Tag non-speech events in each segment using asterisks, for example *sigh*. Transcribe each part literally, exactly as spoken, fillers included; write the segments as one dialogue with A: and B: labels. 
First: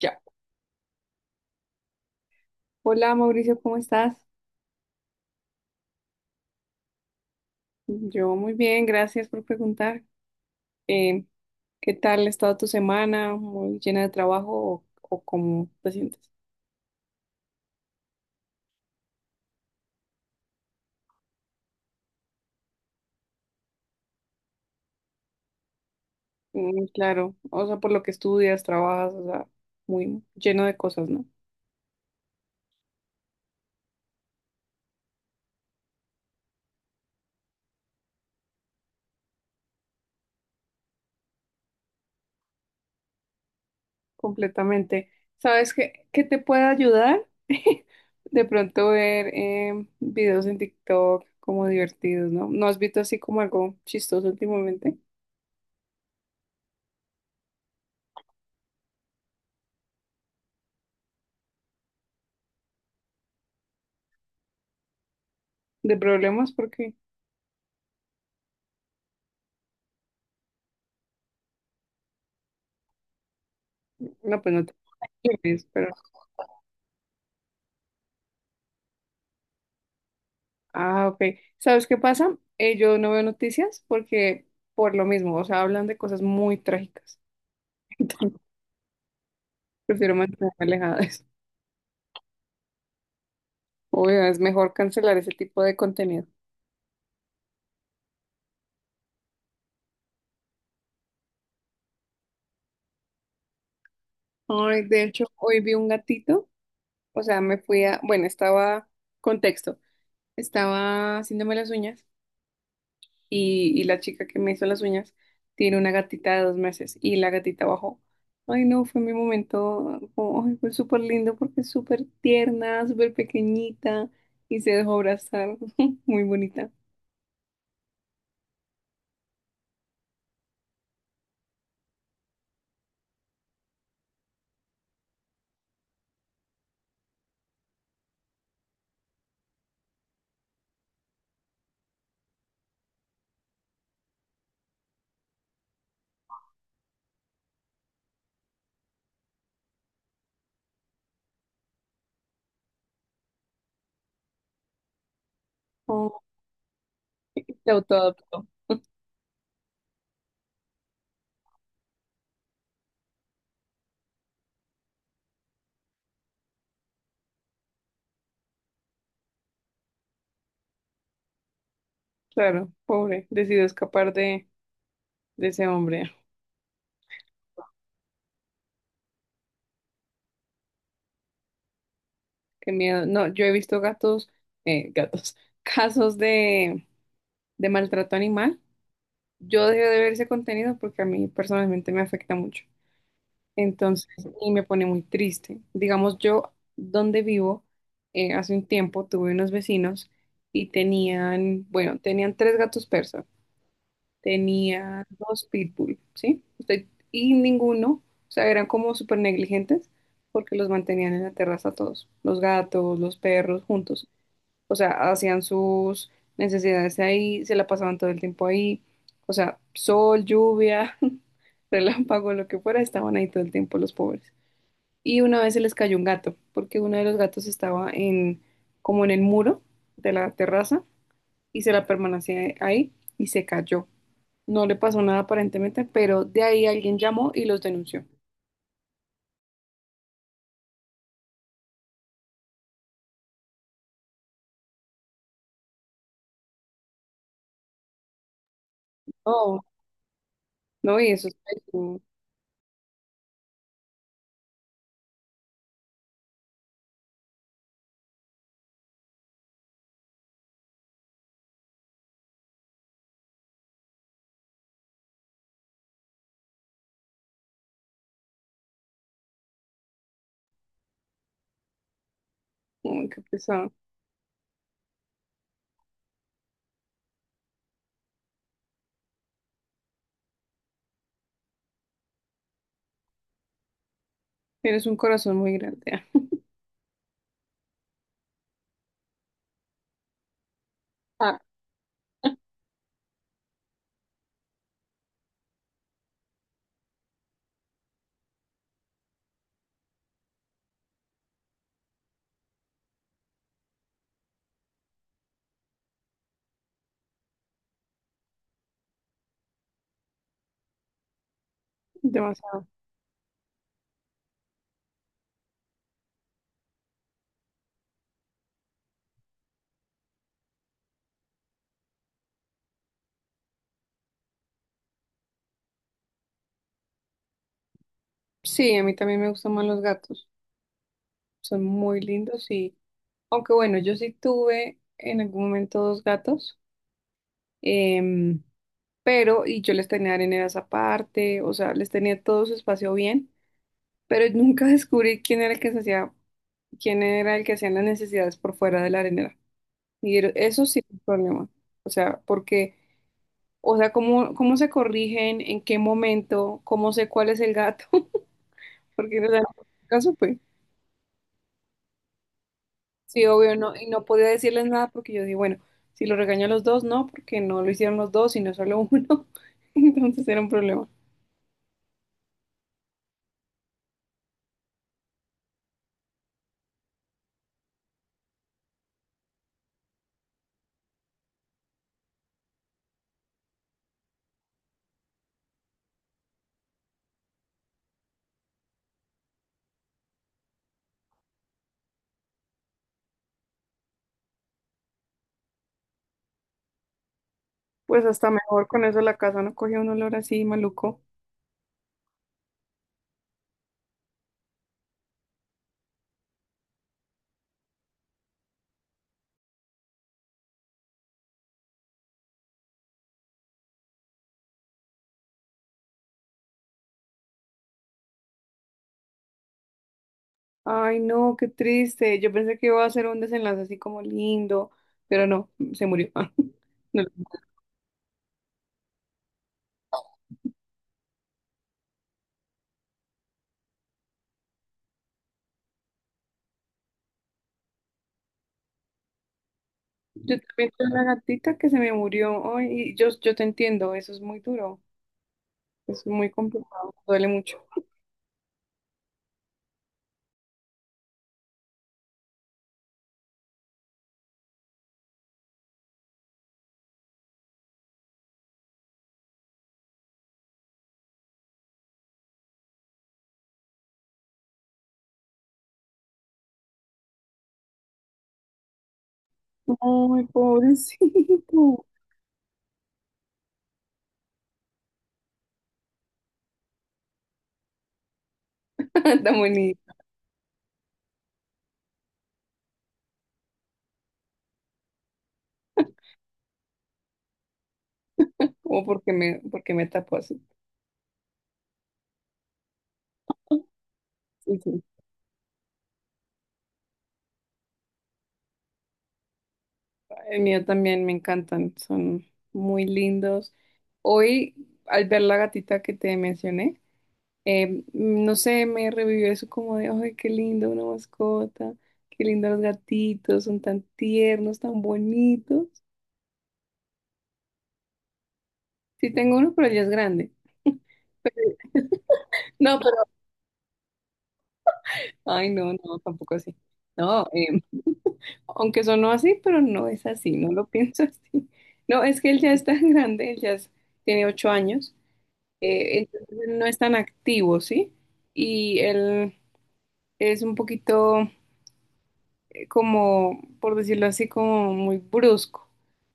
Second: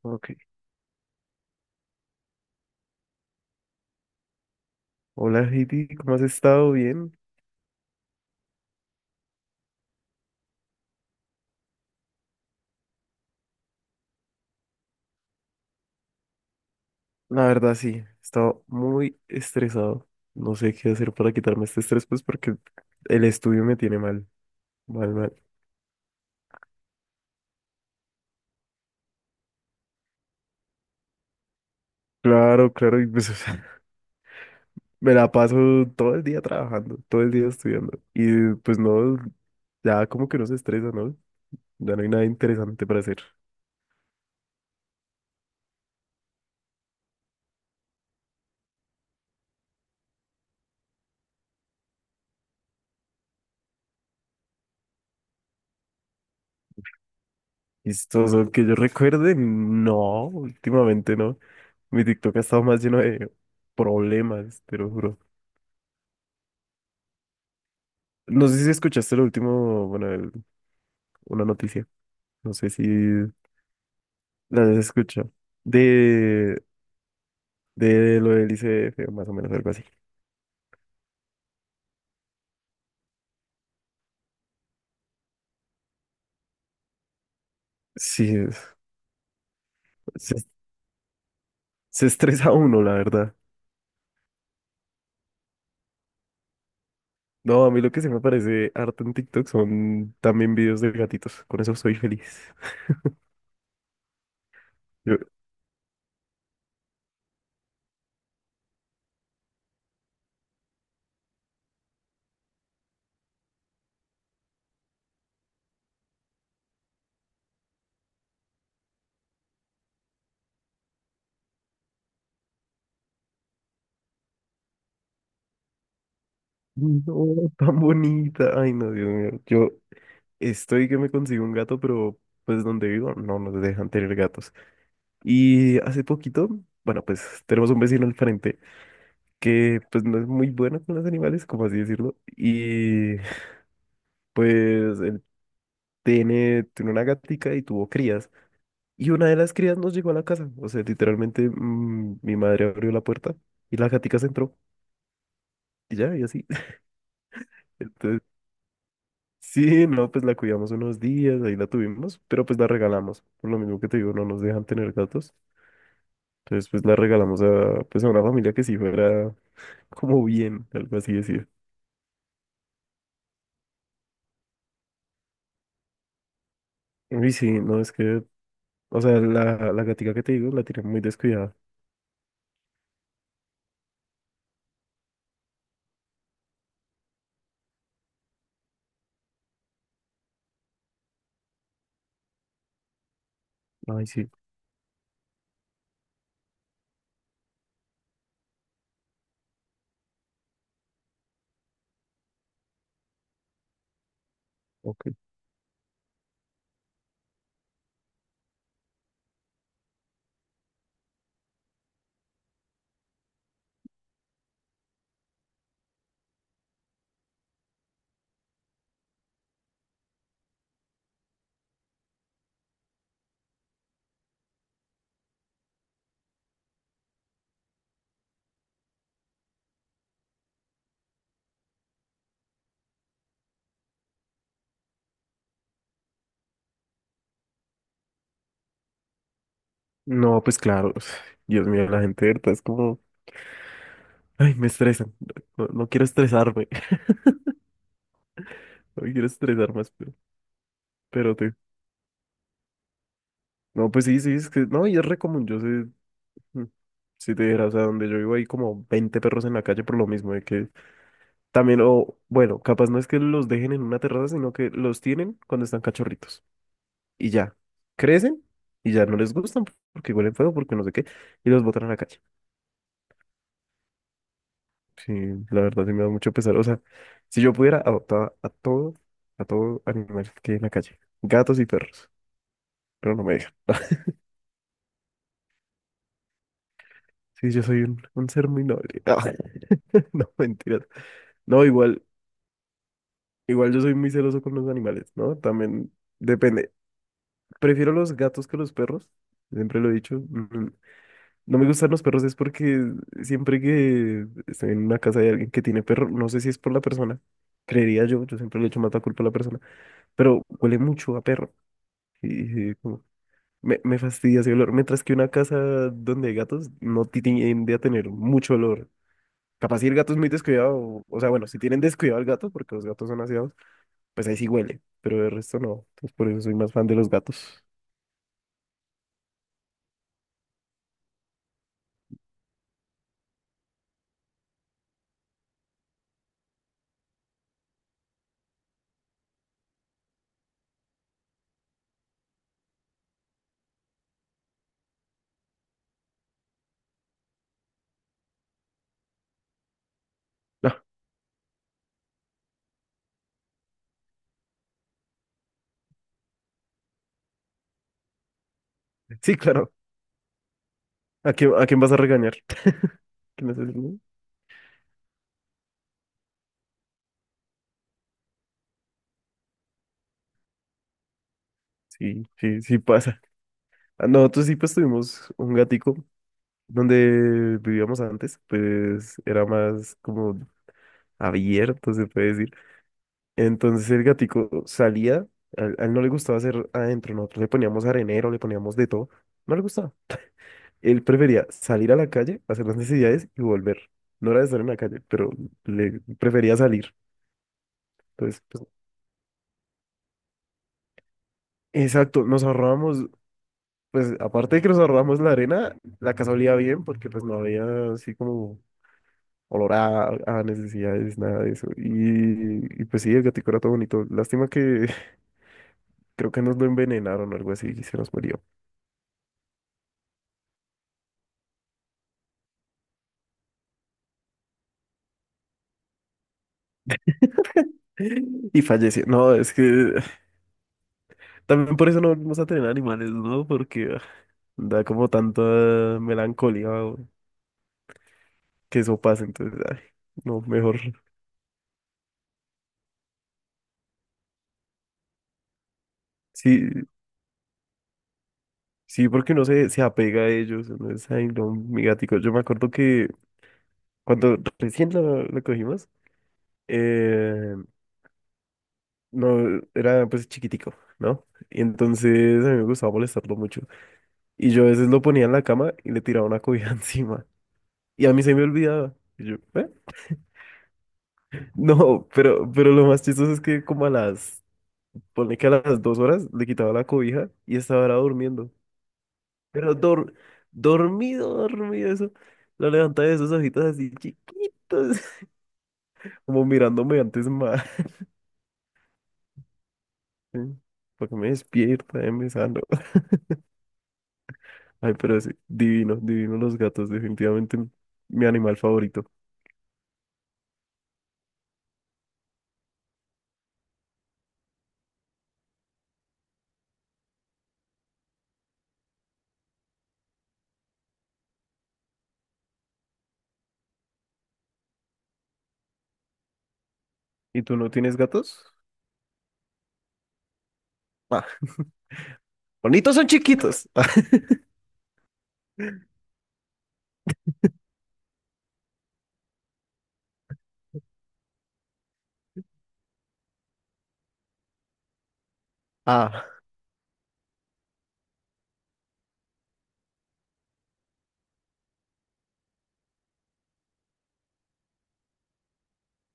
A: Ya.
B: Ok.
A: Hola Mauricio, ¿cómo estás?
B: Hola, Heidi, ¿cómo has estado? ¿Bien?
A: Yo muy bien, gracias por preguntar. Eh, ¿Qué tal ha estado tu semana? ¿Muy llena de trabajo o, o cómo te sientes?
B: La verdad, sí, he estado muy estresado. No sé qué hacer para quitarme este estrés, pues porque el estudio me tiene mal, mal, mal.
A: Mm, claro, o sea, por lo que estudias, trabajas, o sea, muy lleno de cosas, ¿no?
B: Claro, claro, y pues o sea, *laughs* me la paso todo el día trabajando, todo el día estudiando. Y pues no, ya como que no se estresa, ¿no? Ya no hay nada interesante para hacer.
A: Completamente. ¿Sabes qué, qué te puede ayudar? *laughs* De pronto ver em, videos en TikTok como divertidos, ¿no? ¿No has visto así como algo chistoso últimamente
B: Chistoso, que yo recuerde, no, últimamente no. Mi TikTok ha estado más lleno de problemas, te lo juro.
A: de problemas? Porque,
B: No sé si escuchaste lo último, bueno, el- una noticia, no sé si
A: no, pues
B: la
A: no te...
B: has escuchado,
A: preocupes.
B: de, de lo del I C F, más o menos algo así.
A: Ah, ok. ¿Sabes qué pasa? Eh, yo no veo noticias porque por lo mismo, o sea, hablan de cosas muy trágicas. *laughs*
B: Sí,
A: Entonces,
B: es-
A: prefiero
B: se,
A: mantenerme alejada de eso.
B: se estresa uno, la verdad.
A: Obvio, es mejor cancelar ese tipo de contenido.
B: No, a mí lo que se me parece harto en TikTok son también videos de gatitos, con eso soy feliz.
A: Ay, de
B: *laughs* Yo,
A: hecho, hoy vi un gatito, o sea, me fui a, bueno, estaba, contexto, estaba haciéndome las uñas y, y la chica que me hizo las uñas tiene una gatita de dos meses y la gatita bajó. Ay, no, fue mi momento, como, ay, fue súper lindo porque es súper tierna, súper pequeñita y se dejó abrazar, *laughs* muy bonita.
B: no, tan bonita, ay no, Dios mío, yo estoy que me consigo un gato, pero pues donde vivo no nos dejan tener gatos. Y hace poquito, bueno, pues tenemos un vecino al frente. Que pues no es muy buena con los animales, como así decirlo, y pues él tiene, tiene una gatica y tuvo crías, y una de las crías nos llegó a la casa, o sea, literalmente mm, mi madre abrió la puerta y la gatica se entró, y ya,
A: Oh,
B: y así,
A: se
B: *laughs* entonces,
A: autoadoptó.
B: sí, no, pues la cuidamos unos días, ahí la tuvimos, pero pues la regalamos, por lo mismo que te digo, no nos dejan tener gatos, entonces pues la regalamos a, pues a una familia que sí fuera como bien, algo así decir.
A: Claro, pobre, decidió escapar de, de ese hombre.
B: Uy, sí, no, es que O sea, la, la gatica que te digo la tiene muy descuidada.
A: Qué miedo. No, yo he visto gatos, eh, gatos, *laughs* casos de, de maltrato animal. Yo dejé de ver ese contenido porque a mí personalmente me afecta mucho.
B: Ay,
A: Entonces,
B: sí,
A: y me pone muy triste. Digamos, yo donde vivo, eh, hace un tiempo tuve unos vecinos y tenían, bueno, tenían tres gatos persas, tenían
B: ok.
A: dos pitbull, ¿sí? Usted- y ninguno, o sea, eran como súper negligentes porque los mantenían en la terraza todos, los gatos, los perros, juntos. O sea, hacían sus necesidades ahí, se la pasaban todo el tiempo ahí. O sea, sol, lluvia, *laughs* relámpago, lo que fuera, estaban ahí todo el tiempo los pobres y una vez se les cayó un gato, porque uno de los gatos estaba en, como en el muro de la terraza y se la permanecía ahí y se cayó. No le pasó nada aparentemente, pero de ahí alguien llamó y los denunció.
B: No, pues claro. *sighs* Dios mío, la gente de verdad es como. Ay, me estresan. No, no quiero estresarme. *laughs* No quiero
A: Oh,
B: estresar más, pero,
A: no, y eso es
B: pero te.
A: pésimo.
B: No, pues sí, sí, es que. No, y es re común. Yo sé. mm, Si te dijeras, o sea, donde yo vivo hay como veinte perros en la calle por lo mismo, de que también, o bueno, capaz no es que los dejen en una terraza, sino que los tienen cuando están cachorritos. Y ya, crecen y ya no les gustan porque huelen feo, porque no sé qué, y los botan a la calle.
A: Uy, qué pesado.
B: Sí, la verdad sí me da mucho pesar. O sea, si yo pudiera, adoptaba a todo, a todo animal que hay en la calle, gatos y perros, pero no me dejan. *laughs*
A: Tienes un corazón muy grande. *laughs*
B: Sí, yo soy un, un ser muy noble. *laughs* Ah, no, mentiras.
A: Ah,
B: No, igual, igual yo soy muy celoso con los animales, ¿no? También depende. Prefiero los gatos que los perros, siempre lo he dicho. Mm, No me gustan los perros es porque siempre que estoy en una casa de alguien que tiene perro, no sé si es por la persona, creería yo, yo siempre le echo más la culpa a la persona, pero huele mucho a perro. Sí,
A: demasiado.
B: sí, como- me, me fastidia ese olor. Mientras que una casa donde hay gatos no ti- tiende a tener mucho olor. Capaz si el gato es muy descuidado, o, o sea, bueno, si tienen descuidado al gato, porque los gatos son aseados, pues ahí sí huele, pero el resto no. Entonces por eso soy más fan de los gatos.
A: Sí, a mí también me gustan más los gatos. Son muy lindos y, aunque bueno, yo sí tuve en algún momento dos gatos. Em, pero y yo les tenía areneras aparte, o sea, les tenía todo su espacio bien, pero *laughs* nunca descubrí quién era el que se hacía, quién era el que hacía las necesidades por fuera de la arenera. Y era- eso
B: No,
A: sí es un problema. O sea, porque, o sea, cómo, cómo se corrigen, en qué momento, cómo sé cuál es el gato, *laughs* porque o
B: sí,
A: sea,
B: claro.
A: nunca supe.
B: ¿A quién, a quién vas a regañar?
A: Sí,
B: ¿Quién
A: obvio,
B: es el
A: no, y
B: niño?
A: no podía decirles nada porque yo dije, bueno, si lo regaño a los dos, no, porque no lo hicieron los dos, sino solo uno. *laughs* Entonces era un problema.
B: Sí, sí, sí pasa. Ah, no, Nosotros sí pues tuvimos un gatico donde vivíamos antes, pues era más como abierto, se puede decir. Entonces el gatico salía, a él, a él no le gustaba hacer adentro, nosotros le poníamos arenero, le poníamos de todo, no le gustaba. Él prefería salir a la calle, hacer las necesidades y volver. No era de estar en la calle, pero le prefería salir.
A: Pues hasta
B: Entonces, pues,
A: mejor con eso la casa no cogía un olor así maluco.
B: exacto, nos ahorrábamos, pues aparte de que nos ahorrábamos la arena, la casa olía bien porque pues no había así como olor a, a necesidades, nada de eso. Y, y pues sí, el gatico era todo bonito. Lástima que *laughs* creo que nos lo envenenaron o algo así y se nos murió.
A: Ay, no, qué triste. Yo pensé que iba a ser un desenlace así como lindo, pero no, se murió. *laughs* No,
B: *laughs* Y fallece. No, es que también por eso no volvimos a tener animales, ¿no? Porque ah, da como tanta melancolía o- que eso pase. Entonces, ay,
A: yo
B: no,
A: también
B: mejor.
A: tuve una gatita que se me murió. Ay, y yo, yo te entiendo, eso es muy duro, eso es muy
B: Sí,
A: complicado, duele mucho.
B: sí, porque uno se, se apega a ellos. Uno es, ay, no, mi gatico. Yo me acuerdo que cuando recién lo, lo cogimos, eh, no, era pues chiquitico, ¿no? Y entonces a mí me gustaba molestarlo mucho. Y yo a veces lo ponía en la cama y le tiraba una cobija *laughs* encima. Y a mí se me olvidaba. Y yo, ¿eh?
A: Ay, pobrecito.
B: No, pero, pero lo más chistoso es que como a las, ponle que a las dos horas le quitaba la cobija y estaba ahora durmiendo.
A: *laughs* Tan
B: Pero
A: bonito.
B: dor, dormido, dormido, eso. Lo levantaba de esos ojitos así chiquitos, *laughs* como mirándome antes más.
A: Como porque me, porque me tapó así.
B: *laughs* Para que me despierta, eh, me sano. *laughs*
A: Sí, sí.
B: Ay, pero sí, divino, divino los gatos, definitivamente mi animal favorito.
A: El mío también me encantan, son muy lindos. Hoy, al ver la gatita que te mencioné, Eh, no sé, me revivió eso como de, ay, qué lindo una mascota, qué lindo los gatitos, son tan tiernos, tan bonitos.
B: ¿Y tú no tienes gatos?
A: Sí tengo uno, pero ya es grande.
B: Ah,
A: *laughs*
B: *laughs*
A: No,
B: bonitos
A: pero,
B: son chiquitos. *laughs*
A: ay, no, no, tampoco así. No, eh, aunque sonó así, pero no es así, no lo *laughs* pienso así. No, es que él ya es tan grande, él ya es- tiene ocho años, eh,
B: Ah.
A: entonces él no es tan activo, ¿sí? Y él es un poquito... como, por decirlo así, como muy brusco.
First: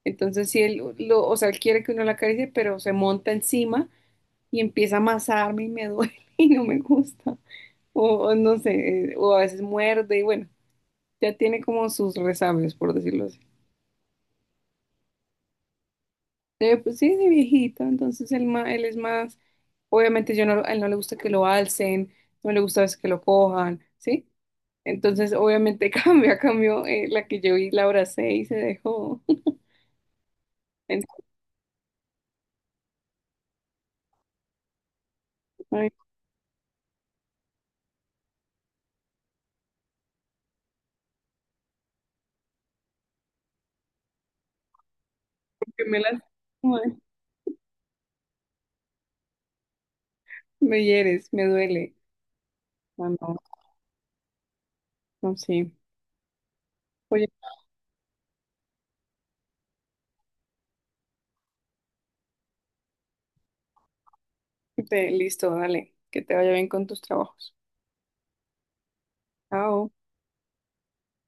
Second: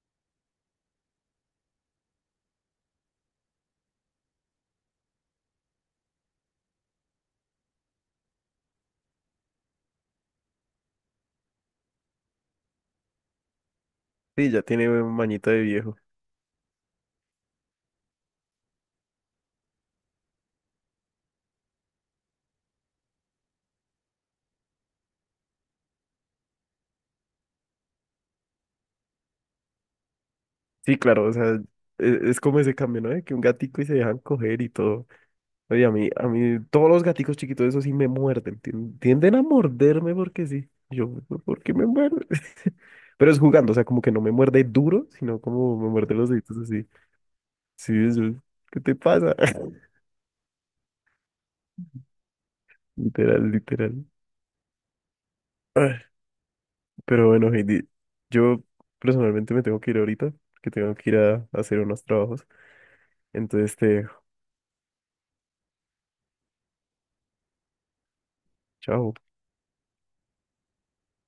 A: Entonces, si él lo, o sea, él quiere que uno la acaricie, pero se monta encima y empieza a amasarme y me duele *laughs* y no me gusta. O, o no sé, eh, o a veces muerde y bueno, ya tiene como sus resabios, por decirlo así.
B: Sí, ya tiene un mañito de viejo.
A: Eh, pues sí, de viejito, entonces él, ma- él es más, obviamente yo no, a él no le gusta que lo alcen, no le gusta a veces que lo cojan, ¿sí? Entonces, obviamente *laughs* cambia, cambió eh, la que yo vi, la abracé y se dejó.
B: Sí, claro, o sea, e- es, como ese cambio, ¿no? De que un gatico y se dejan coger y todo. Oye, a
A: *laughs*
B: mí, a mí, todos los gaticos chiquitos, esos sí me muerden. tien- Tienden a morderme porque sí. Yo, ¿por qué me muerde? *laughs* Pero es jugando, o sea, como que no me muerde duro, sino como
A: Que
B: me
A: me
B: muerde los deditos así.
A: lastimas,
B: Sí, eso. ¿Qué te pasa? *laughs*
A: me hieres, me duele. No, no,
B: Literal, literal.
A: no, sí.
B: Ay,
A: Oye,
B: Pero bueno, Heidi, yo personalmente me tengo que ir ahorita, que tengo que ir a a hacer unos trabajos. Entonces, te dejo.
A: te- listo, dale, que te vaya bien con tus trabajos.
B: Chao.
A: Chao.